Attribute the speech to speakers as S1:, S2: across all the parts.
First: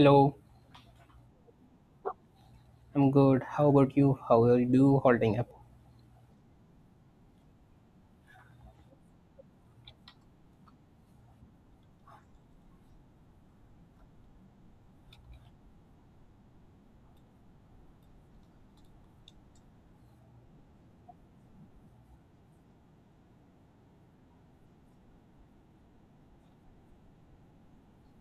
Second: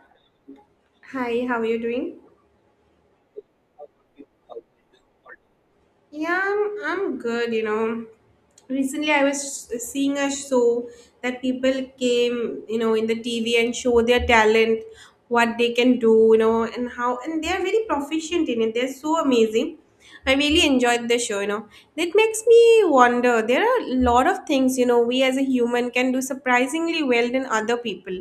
S1: Hello,
S2: Hi, how are you doing?
S1: I'm good. How about you? How are you holding up?
S2: Yeah, I'm good, Recently, I was seeing a show that people came in the TV and show their talent, what they can do, and they are very proficient in it. They're so amazing. I really enjoyed the show. That makes me wonder. There are a lot of things we as a human can do surprisingly well than other people.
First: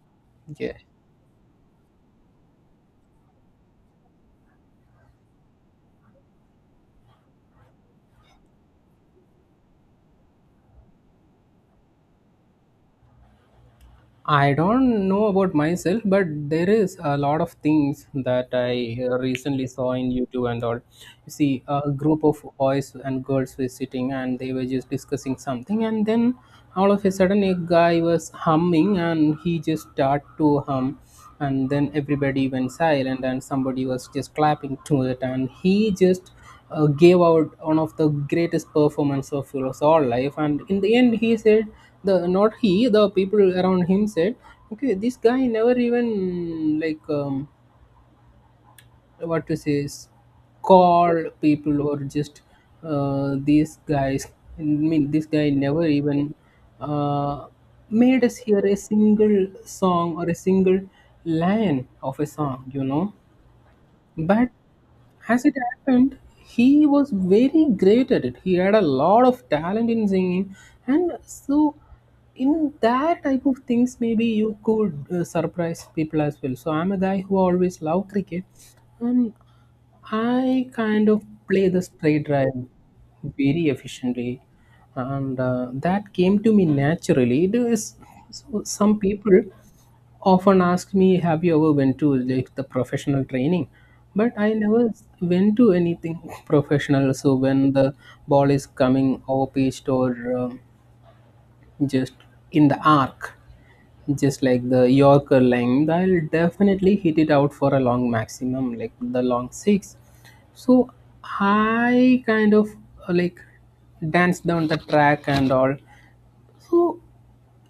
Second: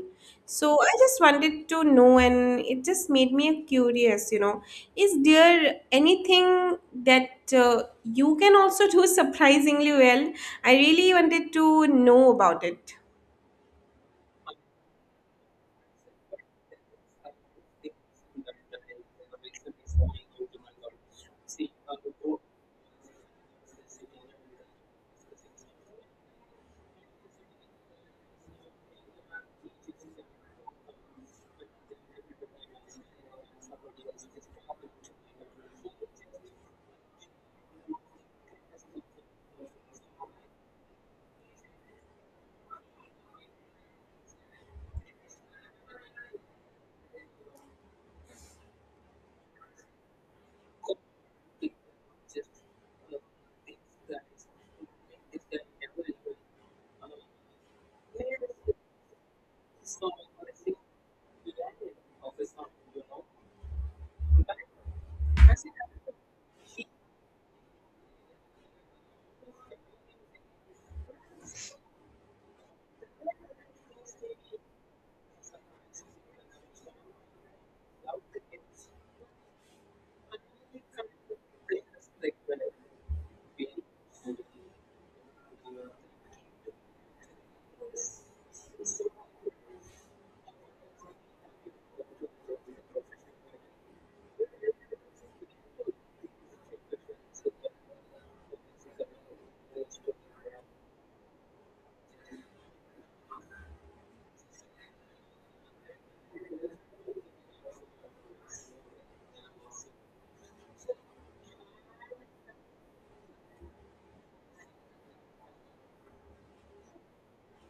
S1: Yeah.
S2: So I just wanted to know, and it just made me curious, is there anything that you can also do surprisingly well? I really wanted to know about it.
S1: I don't know about myself, but there is a lot of things that I recently saw in YouTube and all. You see, a group of boys and girls were sitting and they were just discussing something, and then all of a sudden, a guy was humming and he just started to hum, and then everybody went silent, and somebody was just clapping to it, and he just gave out one of the greatest performance of his all life, and in the end he said the not he the people around him said, okay, this guy never even like what to say is, call people or just these guys, I mean, this guy never even uh, made us hear a single song or a single line of a song, you know, but as it happened, he was very great at it. He had a lot of talent in singing, and so in that type of things, maybe you could surprise people as well. So I'm a guy who always loved cricket, and I kind of play the spray drive very efficiently, and that came to me naturally. There is so some people often ask me, "Have you ever went to like the professional training?" But I never went to anything professional. So when the ball is coming off pitched or um, just in the arc, just like the Yorker length, I'll definitely hit it out for a long maximum, like the long six. So I kind of uh, like dance down the track and all. So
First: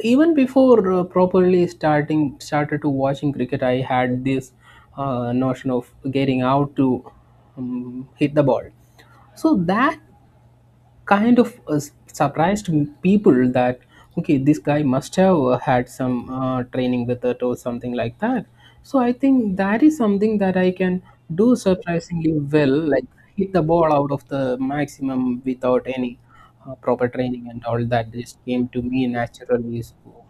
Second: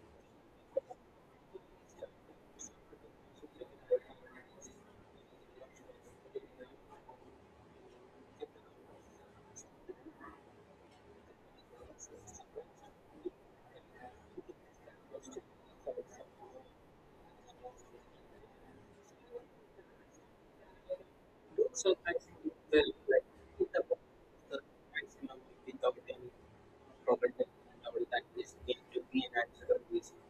S1: even before properly starting started to watching cricket, I had this notion of getting out to hit the ball. So that kind of surprised people that okay, this guy must have had some training with it or something like that. So I think that is something that I can do surprisingly well, like hit the ball out of the maximum without any proper training and all. That just came to me naturally. So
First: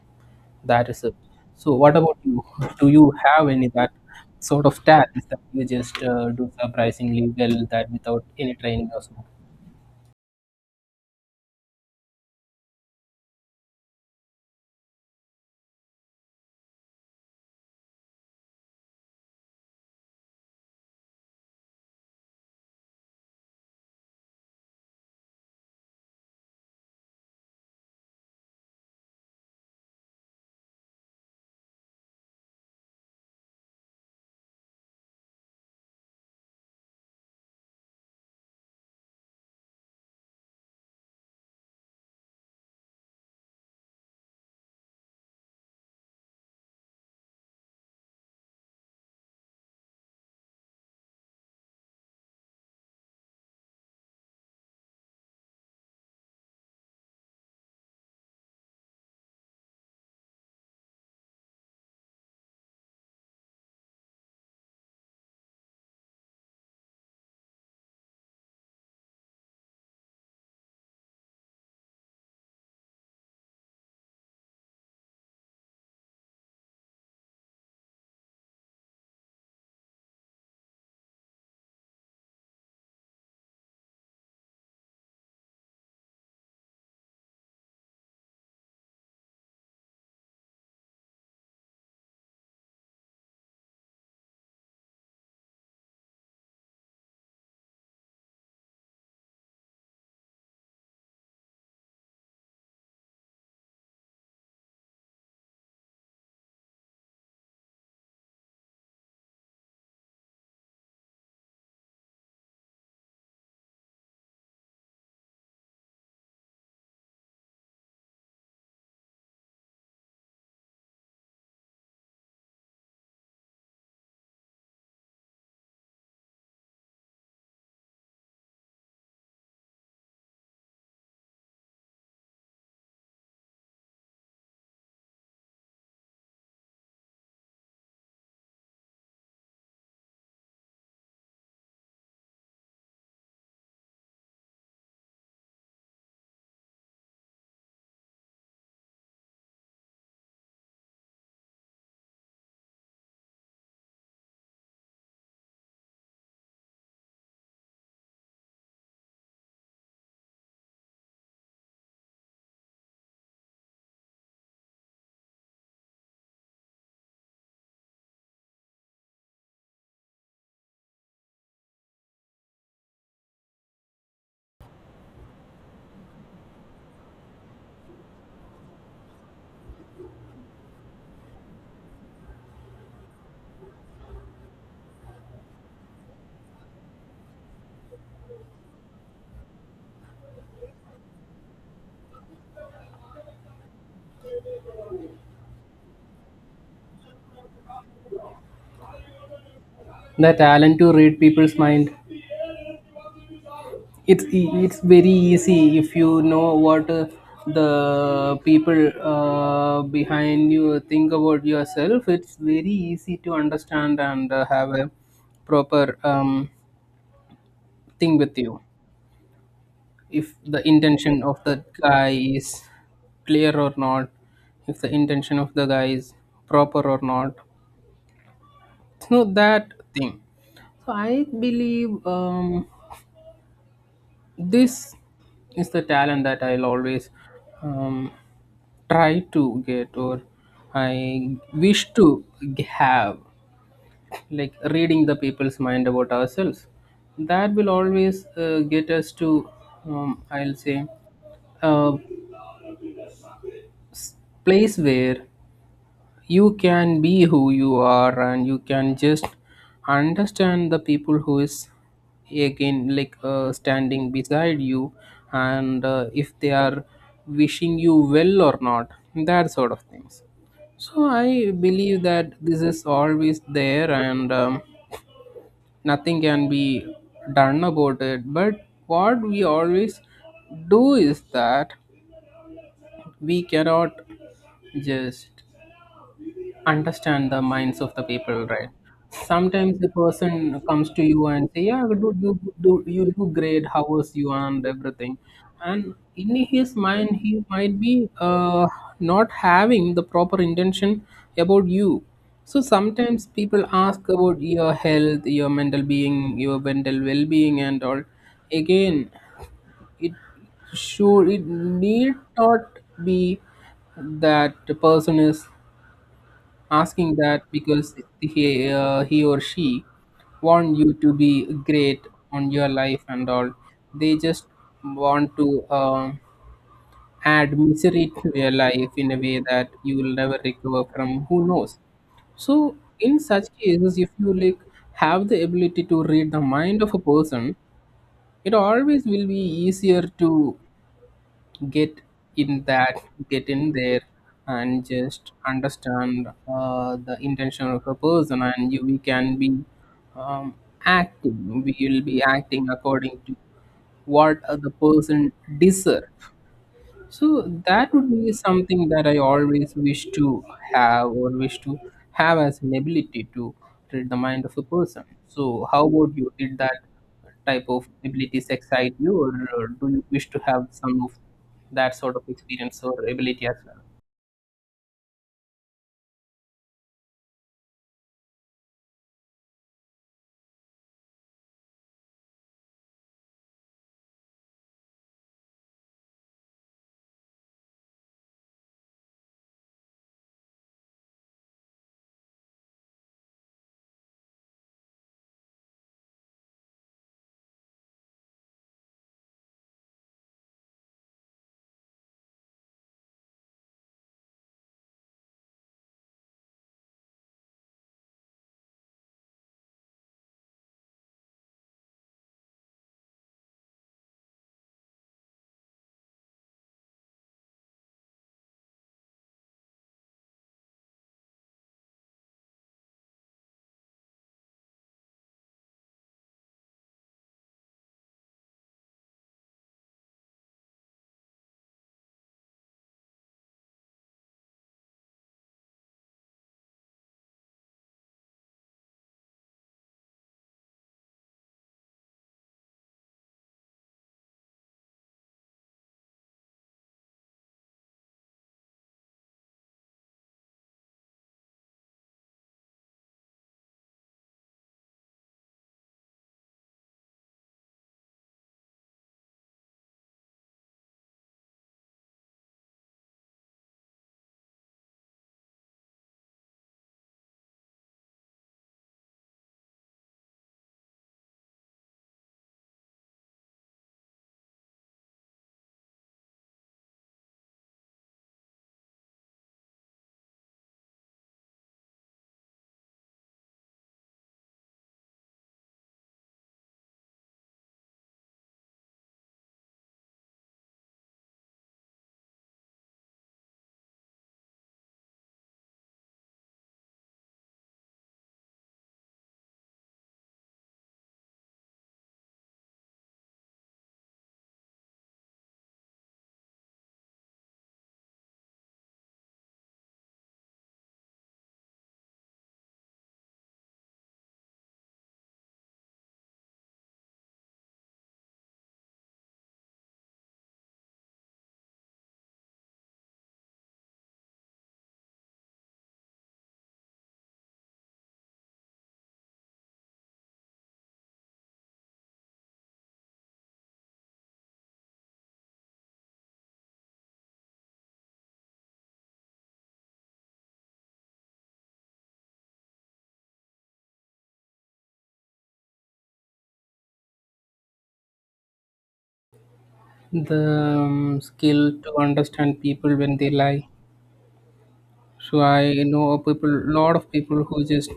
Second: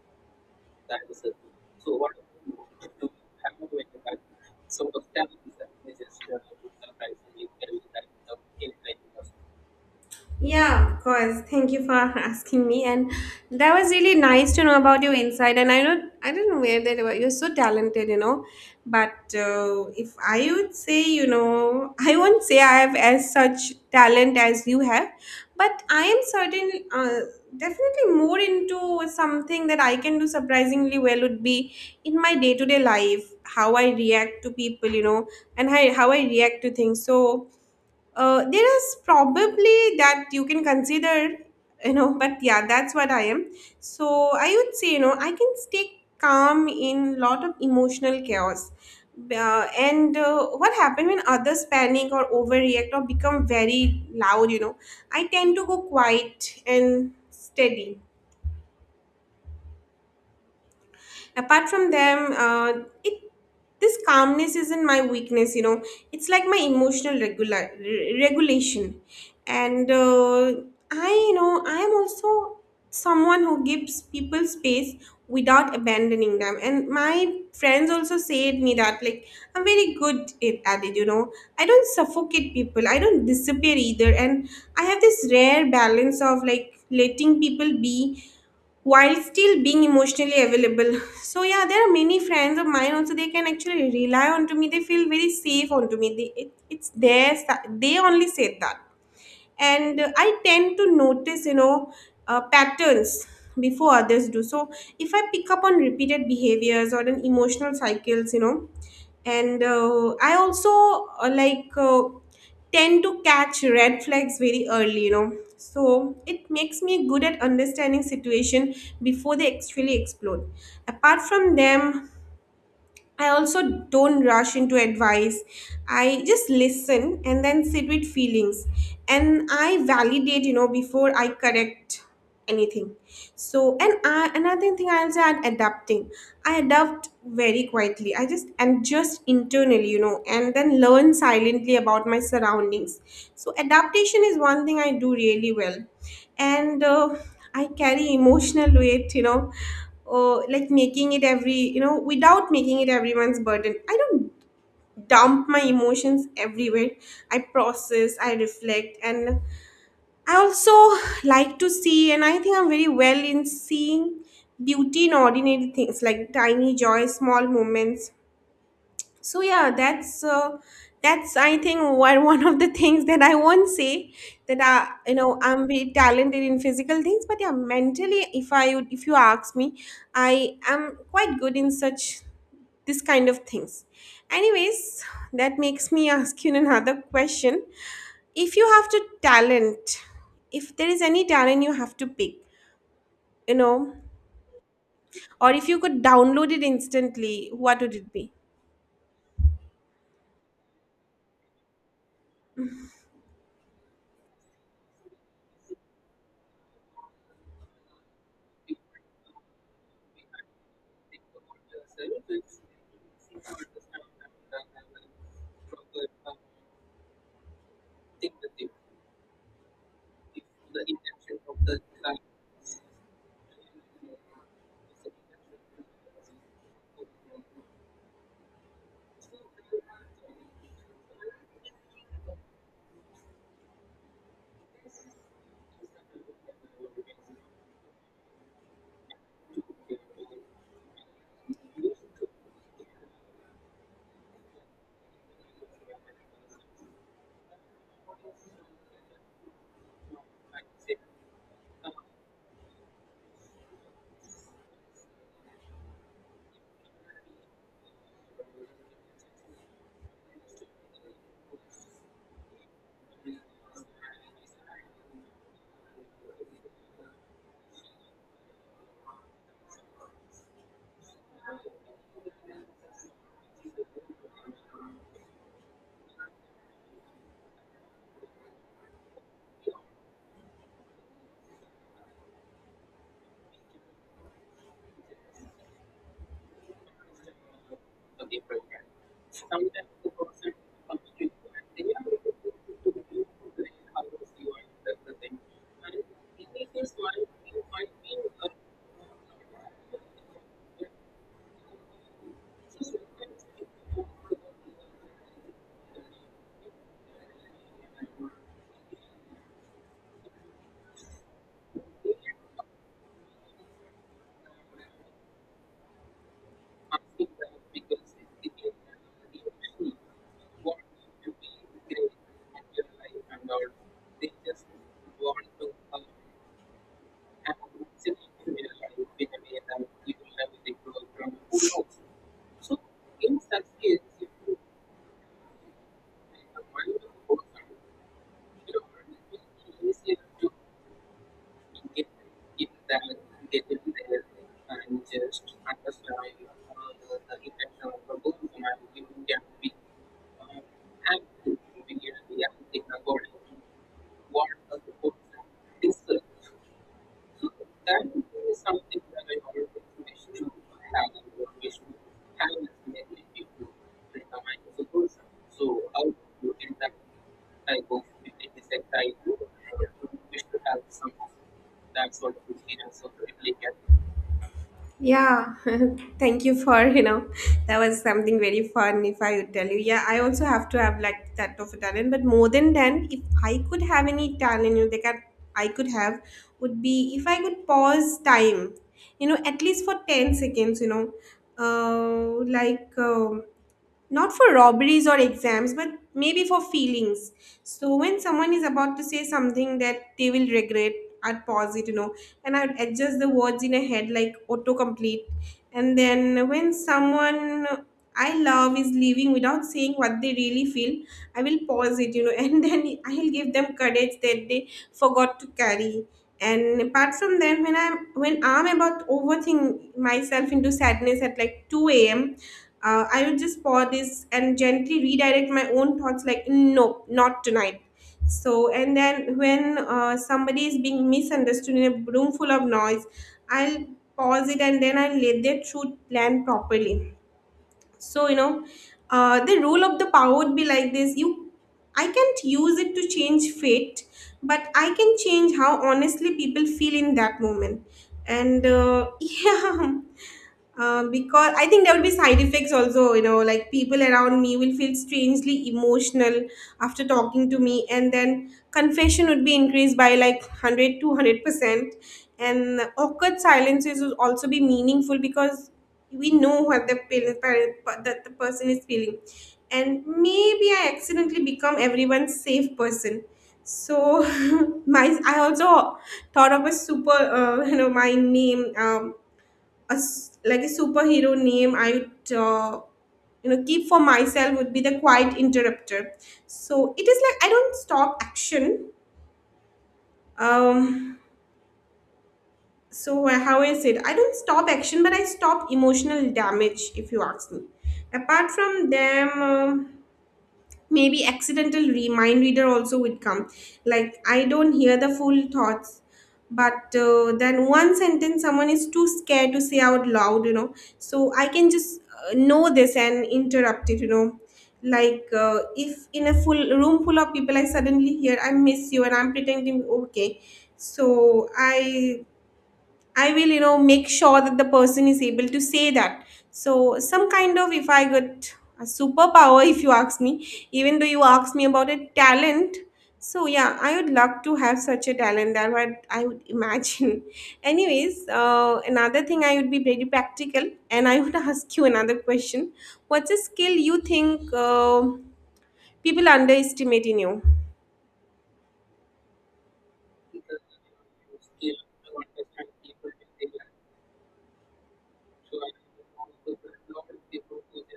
S1: that is it. So what about you? Do you have any that sort of talent that you just do surprisingly well, that without any training or so?
S2: Yeah, of course. Thank you for asking me. And that was really nice to know about your insight. And I didn't know where that was. You're so talented. But if I would say, I won't say I have as such talent as you have, but I am certain, definitely more into something that I can do surprisingly well would be in my day to day life, how I react to people, and how I react to things. So, there is probably that you can consider, but yeah, that's what I am. So I would say, I can stay calm in lot of emotional chaos. And what happens when others panic or overreact or become very loud, I tend to go quiet and steady apart from them. It This calmness isn't my weakness. It's like my emotional regulation. And I you know I am also someone who gives people space without abandoning them, and my friends also said me that, like, I'm very good at it. I don't suffocate people. I don't disappear either. And I have this rare balance of, like, letting people be while still being emotionally available. So yeah, there are many friends of mine also. They can actually rely onto me. They feel very safe onto me. They— it, it's their si- they only said that. And I tend to notice, patterns before others do. So if I pick up on repeated behaviors or an emotional cycles, and I also like tend to catch red flags very early, so it makes me good at understanding situation before they actually explode. Apart from them, I also don't rush into advice. I just listen and then sit with feelings, and I validate, before I correct anything. So, and I, another thing I'll say, I'm adapting. I adapt very quietly. I just And just internally, and then learn silently about my surroundings. So, adaptation is one thing I do really well. And I carry emotional weight, like making it every you know without making it everyone's burden. I don't dump my emotions everywhere. I process, I reflect, and I also like to see, and I think I'm very well in seeing beauty in ordinary things, like tiny joy, small moments. So yeah, that's I think one of the things that I won't say that I you know I'm very talented in physical things. But yeah, mentally, if you ask me, I am quite good in such this kind of things. Anyways, that makes me ask you another question. If you have to talent If there is any talent you have to pick, you know or if you could download it instantly, what would it be?
S1: The talent to read people's mind. It's very easy if you know what the people behind you think about yourself. It's very easy to understand and have a proper thing with you. If the intention of the guy is clear or not, if the intention of the guy is proper or not, it's not that thing. So I believe this is the talent that I'll always um, try to get, or I wish to have, like reading the people's mind about ourselves. That will always get us to, I'll say, a place where you can be who you are and you can just understand the people who is again, like standing beside you, and if they are wishing you well or not, that sort of things. So I believe that this is always there, and nothing can be done about it, but what we always do is that we cannot just understand the minds of the people, right? Sometimes the person comes to you and say, "Yeah, do do you do great? How was you and everything?" And in his mind, he might be not having the proper intention about you. So sometimes people ask about your health, your mental being, your mental well-being, and all. Again, it should it need not be that the person is asking that because he or she want you to be great on your life and all. They just want to add misery to your life in a way that you will never recover from, who knows. So in such cases, if you like have the ability to read the mind of a person, it always will be easier to get in that, get in there, and just understand the intention of a person, and you we can be um, acting. We will be acting according to what the person deserve. So that would be something that I always wish to have, or wish to have as an ability to read the mind of a person. So how about you? Did that type of abilities excite you, or do you wish to have some of that sort of experience or ability as well?
S2: Yeah, thank you for, that was something very fun if I would tell you. Yeah, I also have to have like that of a talent, but more than talent, if I could have any talent, they can I could have would be if I could pause time, at least for 10 seconds, like not for robberies or exams, but maybe for feelings. So when someone is about to say something that they will regret, I'd pause it, and I would adjust the words in a head like autocomplete. And then when someone I love is leaving without saying what they really feel, I will pause it, and then I'll give them courage that they forgot to carry. And apart from that, when I'm about overthink myself into sadness at like 2 a.m., I will just pause this and gently redirect my own thoughts like, no, not tonight. So, and then when somebody is being misunderstood in a room full of noise, I'll pause it and then I'll let their truth land properly. So, the rule of the power would be like this, you, I can't use it to change fate, but I can change how honestly people feel in that moment. And yeah. Because I think there will be side effects also, like people around me will feel strangely emotional after talking to me, and then confession would be increased by like 100, 200%. And awkward silences would also be meaningful because we know what the, parent, parent, that the person is feeling. And maybe I accidentally become everyone's safe person. So, my I also thought of a super, my name. Like a superhero name I would keep for myself would be "The Quiet Interrupter." So it is like I don't stop action, um so how I said I don't stop action but I stop emotional damage, if you ask me. Apart from them, maybe accidental remind reader also would come. Like, I don't hear the full thoughts, but then one sentence someone is too scared to say out loud. So I can just know this and interrupt it. Like, if in a full room full of people I suddenly hear "I miss you" and I'm pretending okay, so I will, make sure that the person is able to say that. So, some kind of, if I got a superpower, if you ask me, even though you asked me about a talent, so yeah, I would love to have such a talent. That what I would imagine. Anyways, another thing, I would be very practical, and I would ask you another question. What's a skill you think people underestimate in you?
S1: The skill to understand people when they lie. So I know a lot of people who just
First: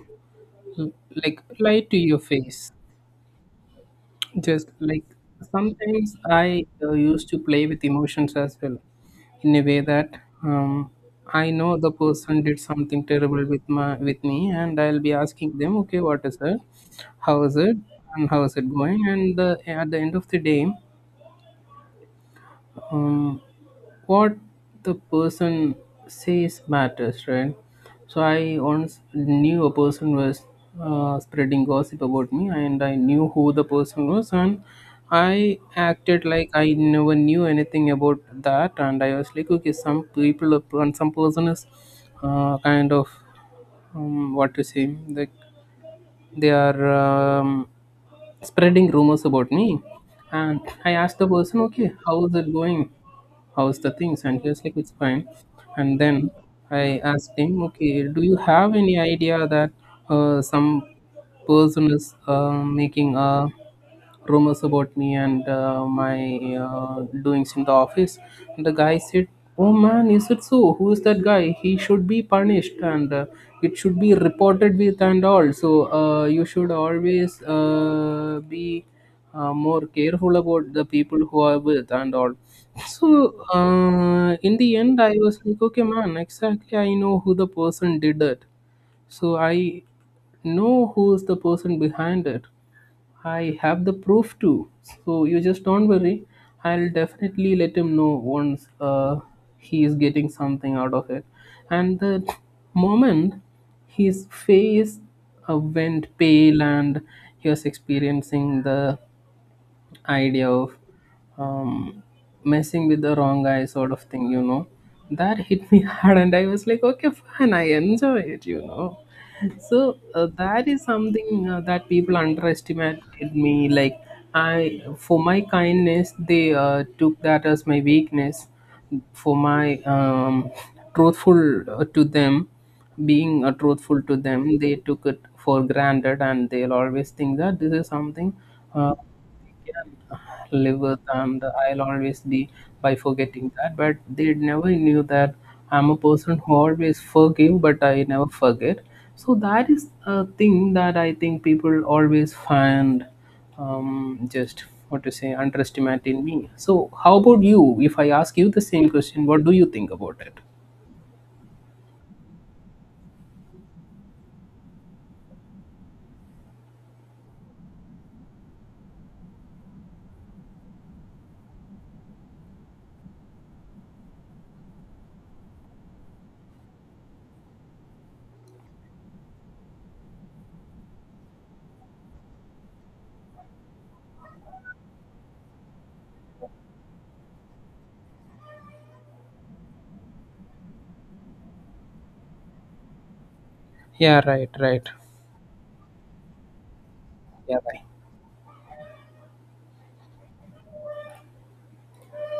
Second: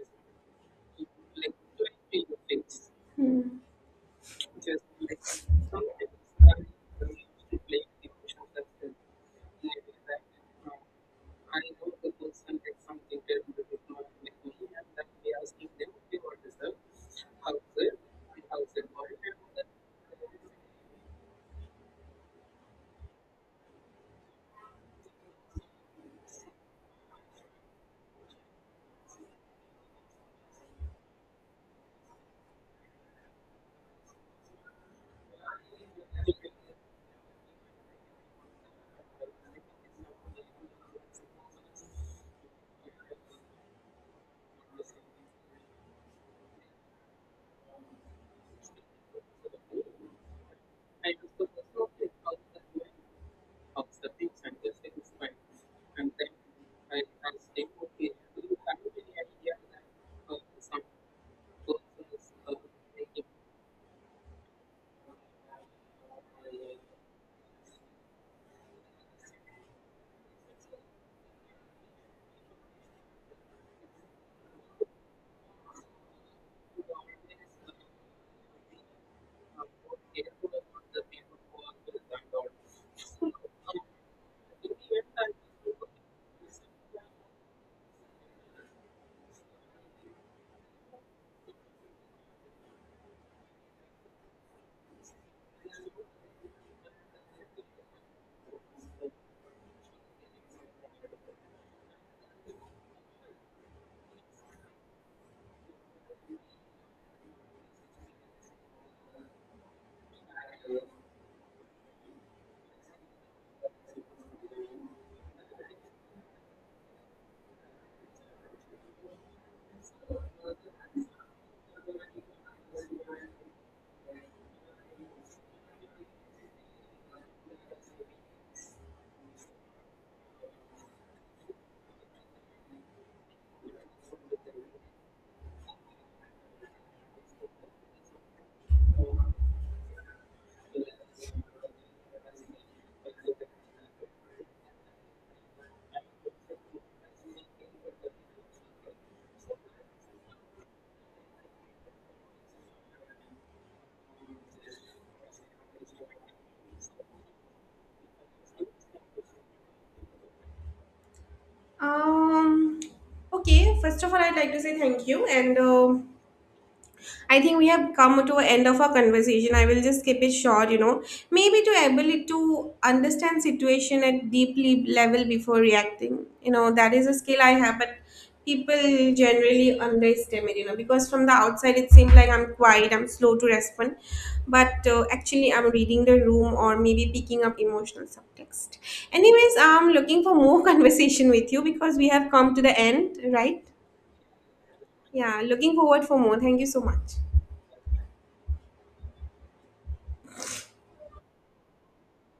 S1: l- like lie to your face.
S2: Hmm.
S1: Just like sometimes I used to play with emotions as well, in a way that um, I know the person did something terrible with my with me, and I'll be asking them, okay, what is it? How is it? And how is it going? And the, at the end of the day, um, what the person says matters, right? So I once knew a person was spreading gossip about me, and I knew who the person was, and I acted like I never knew anything about that, and I was like, okay, some people and some person is kind of what to say, like they are. Um, Spreading rumors about me. And I asked the person, okay, how is it going? How's the things? And he was like, it's fine. And then I asked him, okay, do you have any idea that some person is making a rumors about me and my doings in the office. And the guy said, "Oh man, is it so? Who is that guy? He should be punished, and it should be reported with and all. So you should always be more careful about the people who are with and all." So in the end, I was like, "Okay, man, exactly. I know who the person did it. So I know who is the person behind it." I have the proof too. So you just don't worry. I'll definitely let him know once he is getting something out of it. And the moment his face went pale and he was experiencing the idea of um, messing with the wrong guy sort of thing, you know, that hit me hard. And I was like, okay, fine, I enjoy it, you know. So that is something that people underestimated me. Like, I for my kindness, they took that as my weakness. For my truthful to them being truthful to them, they took it for granted, and they'll always think that this is something uh, live with and I'll always be by forgetting that. But they never knew that I'm a person who always forgive, but I never forget. So that is a thing that I think people always find just what to say, underestimate in me. So how about you? If I ask you the same question, what do you think about it?
S2: Um. Okay. First of all, I'd like to say thank you, and I think we have come to an end of our conversation. I will just keep it short. Maybe to ability to understand situation at deeply level before reacting. That is a skill I have, but people generally underestimate, because from the outside it seems like I'm quiet, I'm slow to respond, but actually I'm reading the room or maybe picking up emotional subtext. Anyways, I'm looking for more conversation with you because we have come to the end, right?
S1: Yeah, right, right.
S2: Yeah, looking forward for more. Thank you so much.
S1: Yeah, bye.